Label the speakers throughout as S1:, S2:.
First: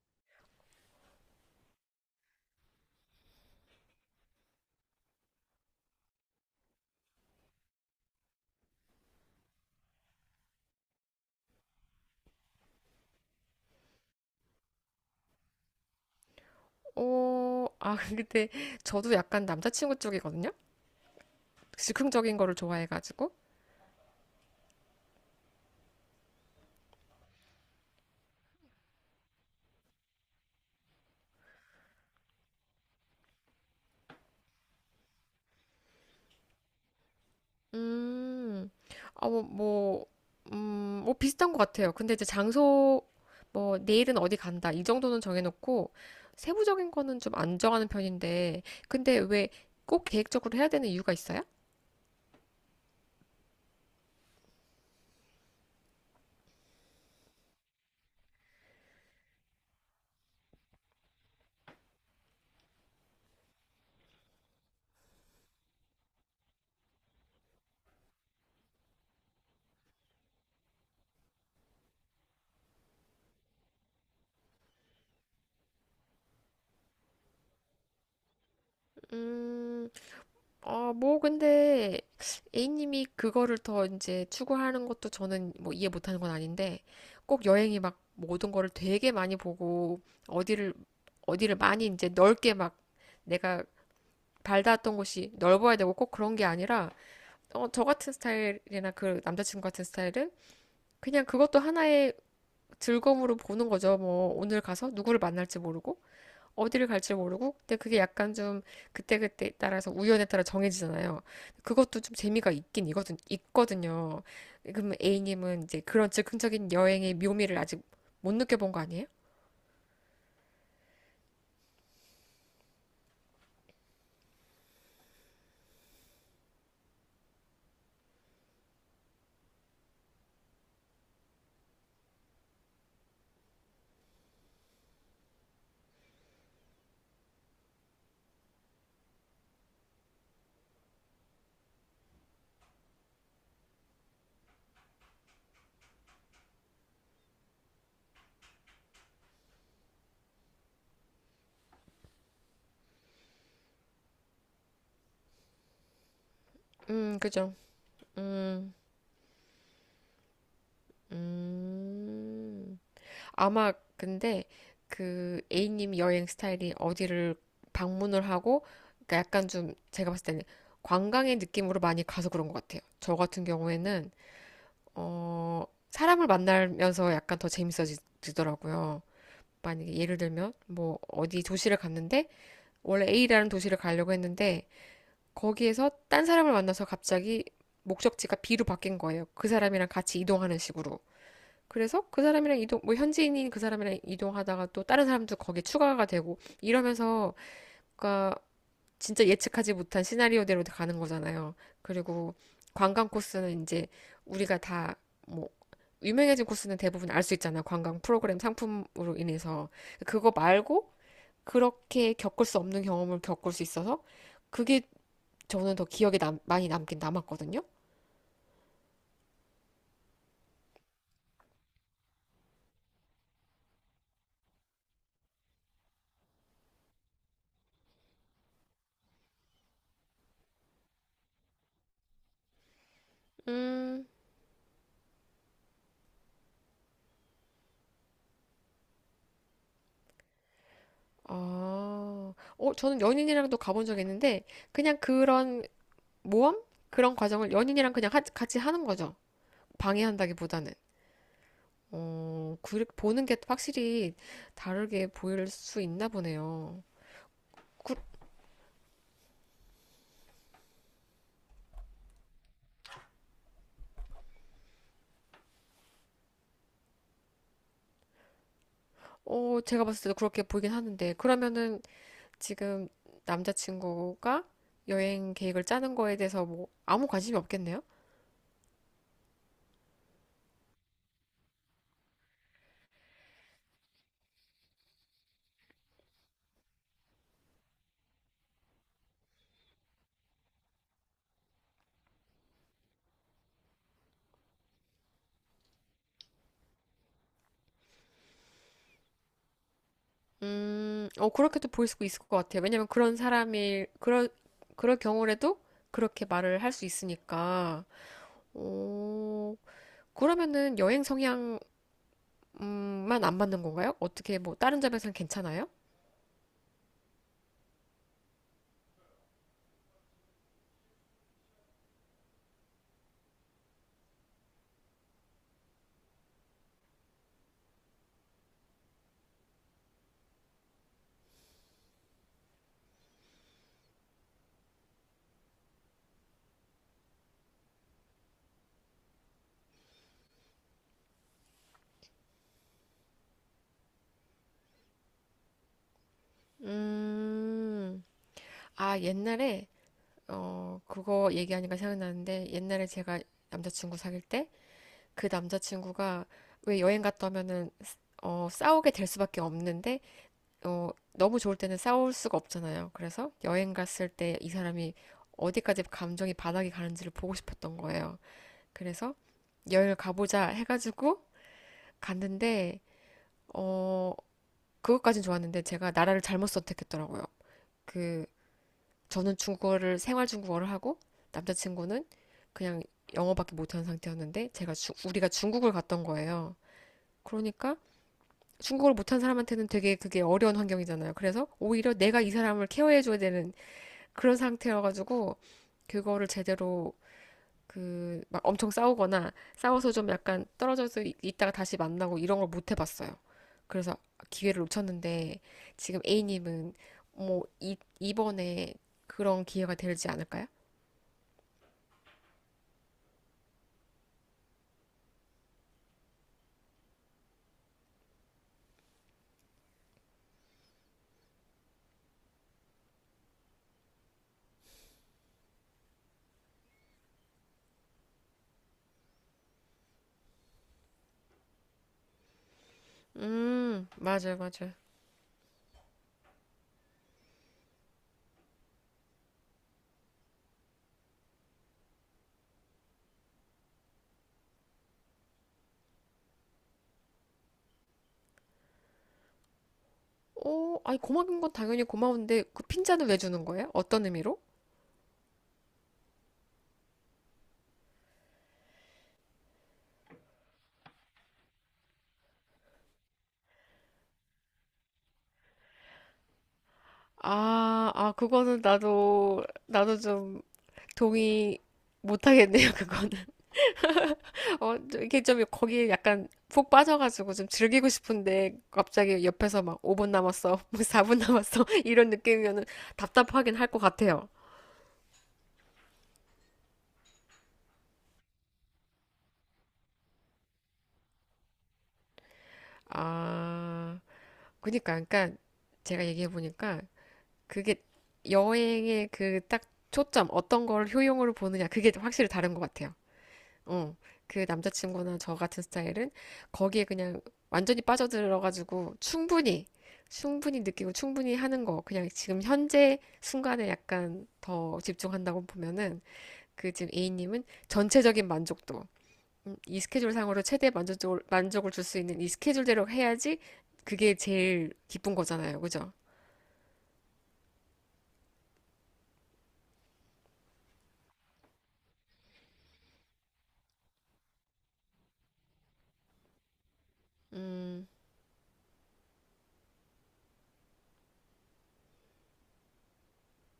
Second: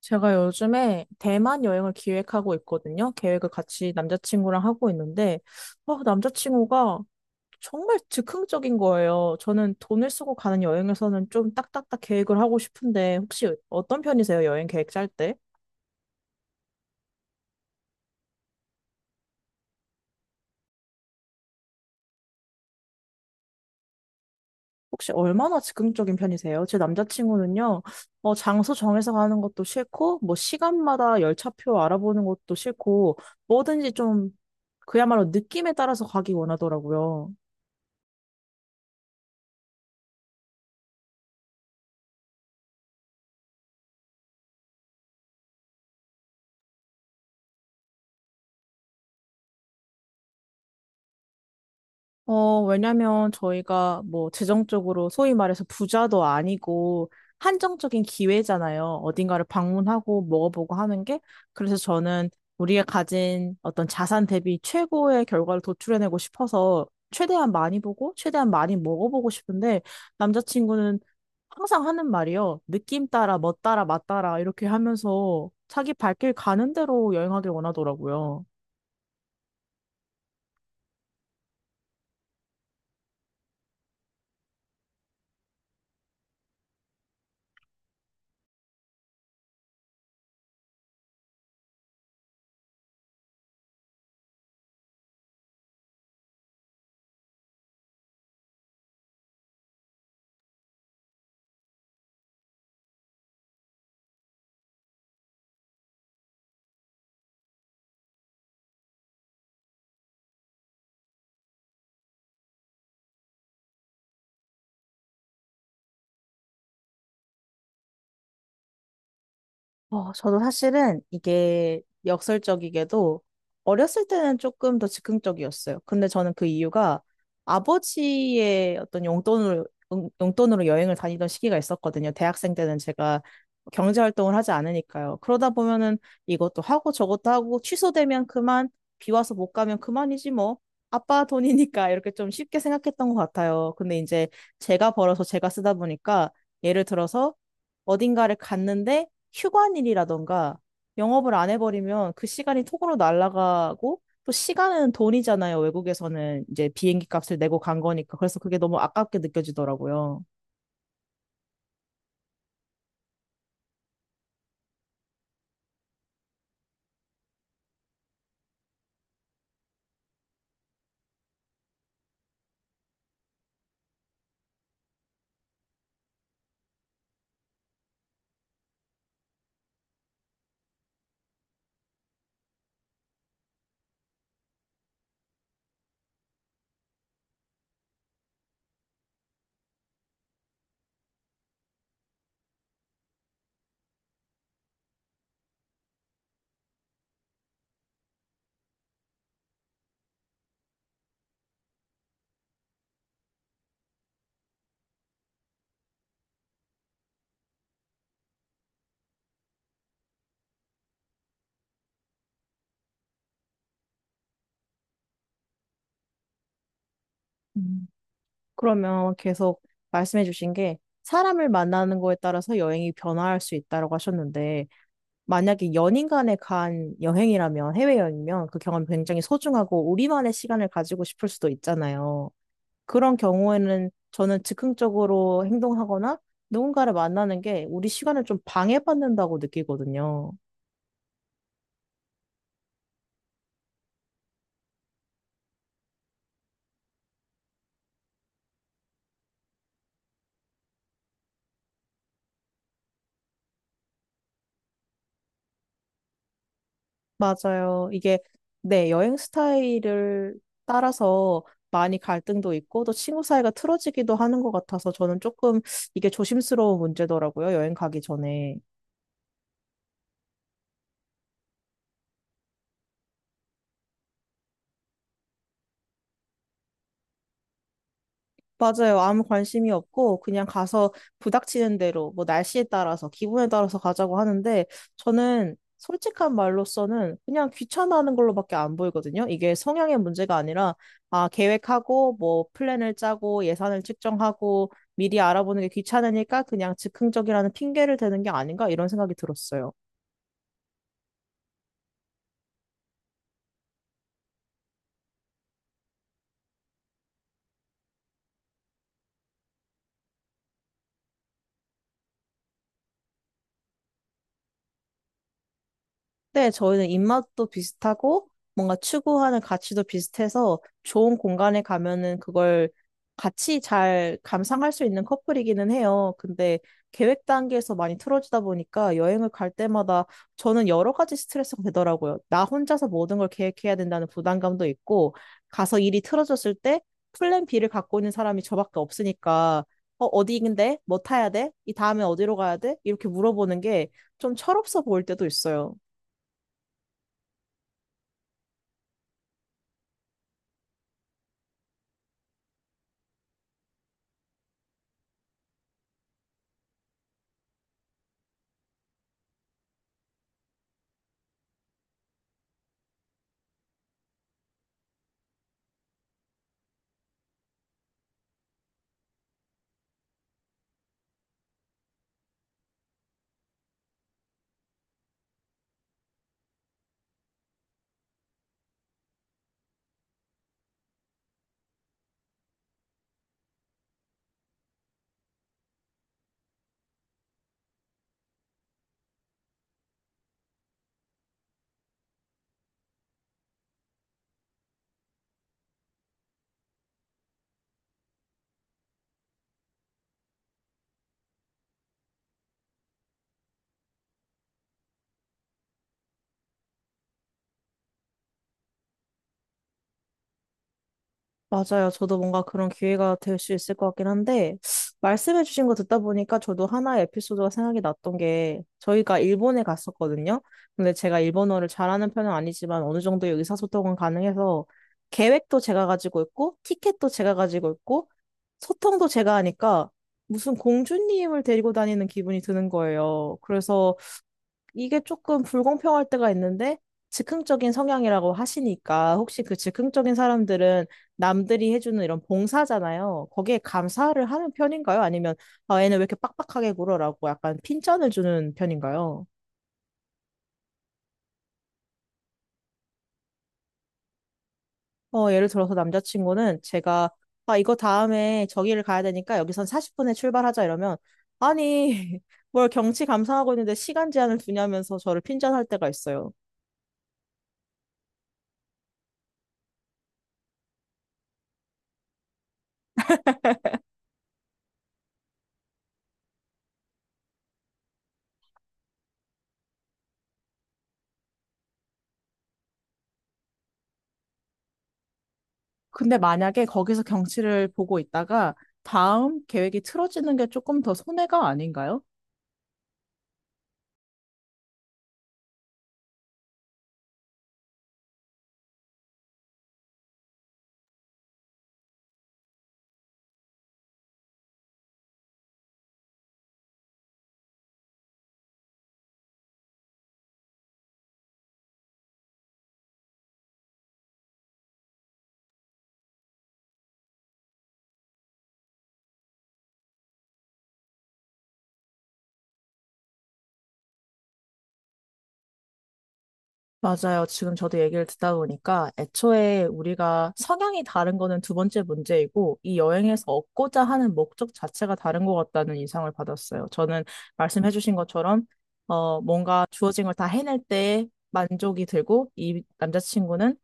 S1: 제가 요즘에 대만 여행을 기획하고 있거든요. 계획을 같이 남자친구랑 하고 있는데, 남자친구가 정말 즉흥적인 거예요. 저는 돈을 쓰고 가는 여행에서는 좀 딱딱딱 계획을 하고 싶은데, 혹시 어떤 편이세요? 여행 계획 짤 때?
S2: 근데 저도 약간 남자친구 쪽이거든요? 즉흥적인 거를 좋아해가지고.
S1: 혹시 얼마나 즉흥적인 편이세요? 제 남자친구는요, 장소 정해서 가는 것도 싫고, 뭐, 시간마다 열차표 알아보는 것도 싫고, 뭐든지 좀, 그야말로 느낌에 따라서 가기 원하더라고요.
S2: 음, 아, 뭐, 뭐, 뭐 비슷한 것 같아요. 근데 이제 장소, 뭐, 내일은 어디 간다. 이 정도는 정해놓고, 세부적인 거는 좀 안 정하는 편인데, 근데 왜 꼭 계획적으로 해야 되는 이유가 있어요?
S1: 왜냐면 저희가 뭐 재정적으로 소위 말해서 부자도 아니고 한정적인 기회잖아요. 어딘가를 방문하고 먹어보고 하는 게. 그래서 저는 우리가 가진 어떤 자산 대비 최고의 결과를 도출해내고 싶어서 최대한 많이 보고 최대한 많이 먹어보고 싶은데 남자친구는 항상 하는 말이요. 느낌 따라, 멋 따라, 맛 따라 이렇게 하면서 자기 발길 가는 대로 여행하길 원하더라고요.
S2: 음, 어, 뭐, 근데, A님이 그거를 더 이제 추구하는 것도 저는 뭐 이해 못하는 건 아닌데, 꼭 여행이 막 모든 거를 되게 많이 보고, 어디를, 어디를 많이 이제 넓게 막 내가 발닿았던 곳이 넓어야 되고 꼭 그런 게 아니라, 저 같은 스타일이나 그 남자친구 같은 스타일은 그냥 그것도 하나의 즐거움으로 보는 거죠. 뭐, 오늘 가서 누구를 만날지 모르고. 어디를 갈지 모르고 근데 그게 약간 좀 그때그때 따라서 우연에 따라 정해지잖아요. 그것도 좀 재미가 있거든요. 그럼 A님은 이제 그런 즉흥적인 여행의 묘미를 아직 못 느껴본 거 아니에요?
S1: 저도 사실은 이게 역설적이게도 어렸을 때는 조금 더 즉흥적이었어요. 근데 저는 그 이유가 아버지의 어떤 용돈을, 용돈으로 여행을 다니던 시기가 있었거든요. 대학생 때는 제가 경제활동을 하지 않으니까요. 그러다 보면은 이것도 하고 저것도 하고 취소되면 그만, 비 와서 못 가면 그만이지 뭐. 아빠 돈이니까 이렇게 좀 쉽게 생각했던 것 같아요. 근데 이제 제가 벌어서 제가 쓰다 보니까 예를 들어서 어딘가를 갔는데 휴관일이라던가 영업을 안 해버리면 그 시간이 톡으로 날아가고 또 시간은 돈이잖아요. 외국에서는 이제 비행기 값을
S2: 그죠.
S1: 내고 간 거니까. 그래서 그게 너무
S2: 음,
S1: 아깝게 느껴지더라고요.
S2: 음. 아마 근데 그 A님 여행 스타일이 어디를 방문을 하고 그러니까 약간 좀 제가 봤을 때는 관광의 느낌으로 많이 가서 그런 것 같아요. 저 같은 경우에는 어, 사람을 만나면서 약간 더 재밌어지더라고요. 만약에 예를 들면, 뭐, 어디 도시를 갔는데, 원래 A라는 도시를 가려고 했는데, 거기에서 딴 사람을 만나서 갑자기 목적지가 B로 바뀐 거예요. 그 사람이랑 같이 이동하는 식으로. 그래서 그 사람이랑 이동, 뭐, 현지인인 그 사람이랑 이동하다가 또 다른 사람도 거기에 추가가 되고, 이러면서, 그니까, 진짜 예측하지 못한 시나리오대로 가는 거잖아요. 그리고 관광 코스는 이제 우리가 다 뭐 유명해진 코스는 대부분 알 수 있잖아. 관광 프로그램 상품으로 인해서. 그거 말고 그렇게 겪을 수 없는 경험을 겪을 수 있어서 그게 저는 더 기억에 많이 남긴 남았거든요.
S1: 음. 그러면 계속 말씀해 주신 게 사람을 만나는 거에 따라서 여행이 변화할 수 있다고 하셨는데 만약에 연인 간에 간 여행이라면 해외여행이면 그 경험이 굉장히 소중하고 우리만의 시간을 가지고 싶을 수도 있잖아요. 그런 경우에는
S2: 음,
S1: 저는 즉흥적으로 행동하거나 누군가를 만나는 게 우리 시간을 좀 방해받는다고 느끼거든요.
S2: 저는 연인이랑도 가본 적 있는데 그냥 그런 모험? 그런 과정을 연인이랑 같이 하는 거죠. 방해한다기보다는. 보는 게 확실히 다르게 보일 수 있나 보네요.
S1: 맞아요.
S2: 그,
S1: 이게 네, 여행 스타일을 따라서 많이 갈등도 있고 또 친구 사이가 틀어지기도 하는 것 같아서 저는 조금 이게 조심스러운 문제더라고요. 여행 가기 전에.
S2: 제가 봤을 때도 그렇게 보이긴 하는데, 그러면은 지금 남자친구가 여행 계획을 짜는 거에 대해서 뭐, 아무 관심이 없겠네요?
S1: 맞아요. 아무 관심이 없고 그냥 가서 부닥치는 대로 뭐 날씨에 따라서 기분에 따라서 가자고 하는데 저는 솔직한 말로서는 그냥 귀찮아하는 걸로밖에 안 보이거든요. 이게 성향의 문제가 아니라 아 계획하고 뭐 플랜을 짜고 예산을 측정하고 미리 알아보는 게 귀찮으니까 그냥 즉흥적이라는 핑계를 대는 게 아닌가 이런 생각이 들었어요.
S2: 그렇게도 보일 수 있을 것 같아요. 왜냐면 그럴 경우라도 그렇게 말을 할 수 있으니까, 어, 그러면은 여행 성향, 음,만 안 맞는 건가요? 어떻게 뭐, 다른 점에서는 괜찮아요?
S1: 네, 저희는 입맛도 비슷하고 뭔가 추구하는 가치도 비슷해서 좋은 공간에 가면은 그걸 같이 잘 감상할 수 있는 커플이기는 해요. 근데 계획 단계에서 많이 틀어지다 보니까 여행을 갈 때마다 저는 여러 가지 스트레스가 되더라고요. 나 혼자서 모든 걸 계획해야 된다는 부담감도 있고 가서 일이 틀어졌을 때 플랜 B를 갖고 있는 사람이 저밖에 없으니까 어디인데? 뭐 타야 돼? 이 다음에 어디로 가야 돼? 이렇게 물어보는 게 좀 철없어 보일 때도 있어요.
S2: 음, 옛날에, 그거 얘기하니까 생각나는데, 옛날에 제가 남자친구 사귈 때, 그 남자친구가 왜 여행 갔다 오면은, 싸우게 될 수밖에 없는데, 너무 좋을 때는 싸울 수가 없잖아요. 그래서 여행 갔을 때 이 사람이 어디까지 감정이 바닥이 가는지를 보고 싶었던 거예요. 그래서 여행을 가보자 해가지고 갔는데, 어, 그것까진 좋았는데, 제가 나라를 잘못 선택했더라고요. 그, 저는 중국어를 생활 중국어를 하고 남자친구는 그냥 영어밖에 못하는 상태였는데 우리가 중국을 갔던 거예요. 그러니까 중국어를 못한 사람한테는 되게 그게 어려운 환경이잖아요. 그래서 오히려 내가 이 사람을 케어해줘야 되는 그런 상태여가지고 그거를 제대로 그 막 엄청 싸우거나 싸워서 좀 약간 떨어져서 있다가 다시 만나고 이런 걸 못 해봤어요. 그래서 기회를 놓쳤는데 지금 A님은 뭐 이번에 그런 기회가 되지 않을까요?
S1: 맞아요. 저도 뭔가 그런 기회가 될 수 있을 것 같긴 한데, 말씀해주신 거 듣다 보니까 저도 하나의 에피소드가 생각이 났던 게, 저희가 일본에 갔었거든요. 근데 제가 일본어를 잘하는 편은 아니지만 어느 정도의 의사소통은 가능해서, 계획도 제가 가지고 있고, 티켓도 제가 가지고 있고, 소통도 제가 하니까, 무슨 공주님을 데리고 다니는 기분이 드는 거예요. 그래서
S2: 맞아요, 맞아요.
S1: 이게 조금 불공평할 때가 있는데 즉흥적인 성향이라고 하시니까 혹시 그 즉흥적인 사람들은 남들이 해주는 이런 봉사잖아요. 거기에 감사를 하는 편인가요? 아니면 아, 얘는 왜 이렇게 빡빡하게 굴어라고 약간 핀잔을 주는 편인가요?
S2: 오, 아니, 고마운 건 당연히 고마운데, 그 핀잔을 왜 주는 거예요? 어떤 의미로?
S1: 예를 들어서 남자친구는 제가 아, 이거 다음에 저기를 가야 되니까 여기선 40분에 출발하자 이러면 아니 뭘 경치 감상하고 있는데 시간 제한을 두냐면서 저를 핀잔할 때가 있어요.
S2: 그거는 나도 좀 동의 못하겠네요, 그거는. 어, 좀 이렇게 좀 거기에 약간 푹 빠져가지고 좀 즐기고 싶은데, 갑자기 옆에서 막 5분 남았어, 뭐 4분 남았어, 이런 느낌이면은 답답하긴 할 것 같아요.
S1: 근데 만약에 거기서 경치를 보고 있다가 다음 계획이 틀어지는 게 조금 더 손해가 아닌가요?
S2: 아, 그니까, 제가 얘기해보니까, 그게 여행의 그 딱 초점, 어떤 걸 효용으로 보느냐, 그게 확실히 다른 것 같아요. 어, 그 남자친구나 저 같은 스타일은 거기에 그냥 완전히 빠져들어가지고 충분히 느끼고 충분히 하는 거, 그냥 지금 현재 순간에 약간 더 집중한다고 보면은 그 지금 A님은 전체적인 만족도, 이 스케줄상으로 최대 만족을 줄 수 있는 이 스케줄대로 해야지 그게 제일 기쁜 거잖아요. 그죠?
S1: 맞아요. 지금 저도 얘기를 듣다 보니까 애초에 우리가 성향이 다른 거는 두 번째 문제이고 이 여행에서 얻고자 하는 목적 자체가 다른 것 같다는 인상을 받았어요. 저는
S2: 음,
S1: 말씀해주신 것처럼 뭔가 주어진 걸 다 해낼 때 만족이 들고 이 남자친구는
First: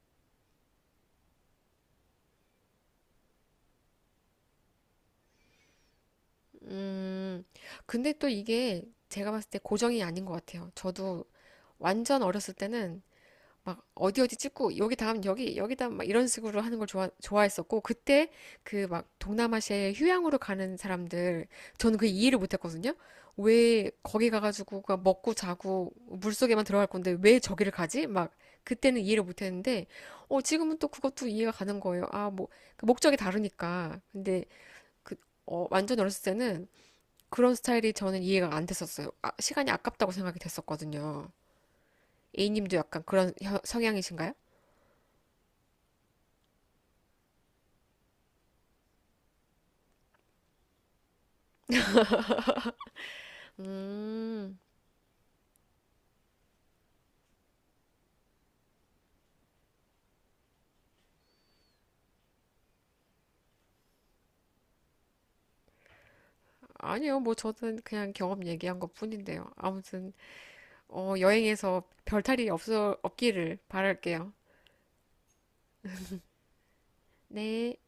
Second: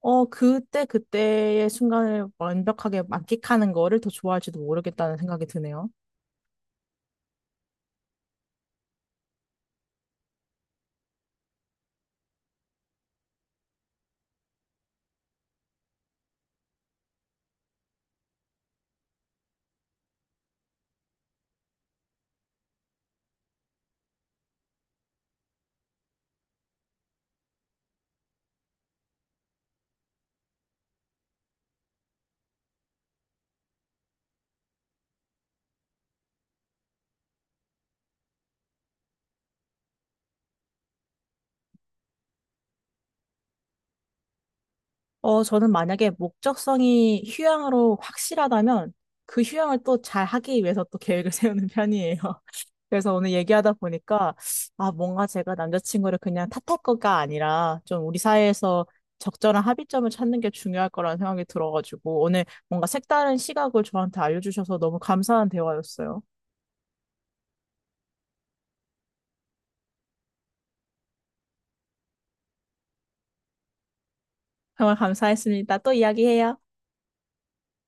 S1: 그때 그때의 순간을 완벽하게 만끽하는 거를 더 좋아할지도 모르겠다는 생각이 드네요.
S2: 음, 근데 또 이게 제가 봤을 때 고정이 아닌 것 같아요. 저도 완전 어렸을 때는 막 어디 어디 찍고 여기 다음 여기 여기 다음 막 이런 식으로 하는 걸 좋아했었고 그때 그 막 동남아시아에 휴양으로 가는 사람들 저는 그 이해를 못했거든요. 왜 거기 가가지고 그냥 먹고 자고 물속에만 들어갈 건데 왜 저기를 가지? 막 그때는 이해를 못했는데 어 지금은 또 그것도 이해가 가는 거예요. 아뭐 그 목적이 다르니까 근데 그 완전 어렸을 때는 그런 스타일이 저는 이해가 안 됐었어요. 아, 시간이 아깝다고 생각이 됐었거든요. A님도 약간 성향이신가요?
S1: 저는 만약에 목적성이 휴양으로 확실하다면 그 휴양을 또 잘 하기 위해서 또 계획을 세우는 편이에요. 그래서 오늘 얘기하다 보니까,
S2: 음,
S1: 아, 뭔가 제가 남자친구를 그냥 탓할 거가 아니라, 좀 우리 사이에서 적절한 합의점을 찾는 게 중요할 거라는 생각이 들어가지고, 오늘 뭔가 색다른 시각을 저한테 알려주셔서 너무 감사한 대화였어요.
S2: 아니요. 뭐 저는 그냥 경험 얘기한 것 뿐인데요. 아무튼, 여행에서 없기를 바랄게요.
S1: 정말 감사했습니다. 또 이야기해요.
S2: 네.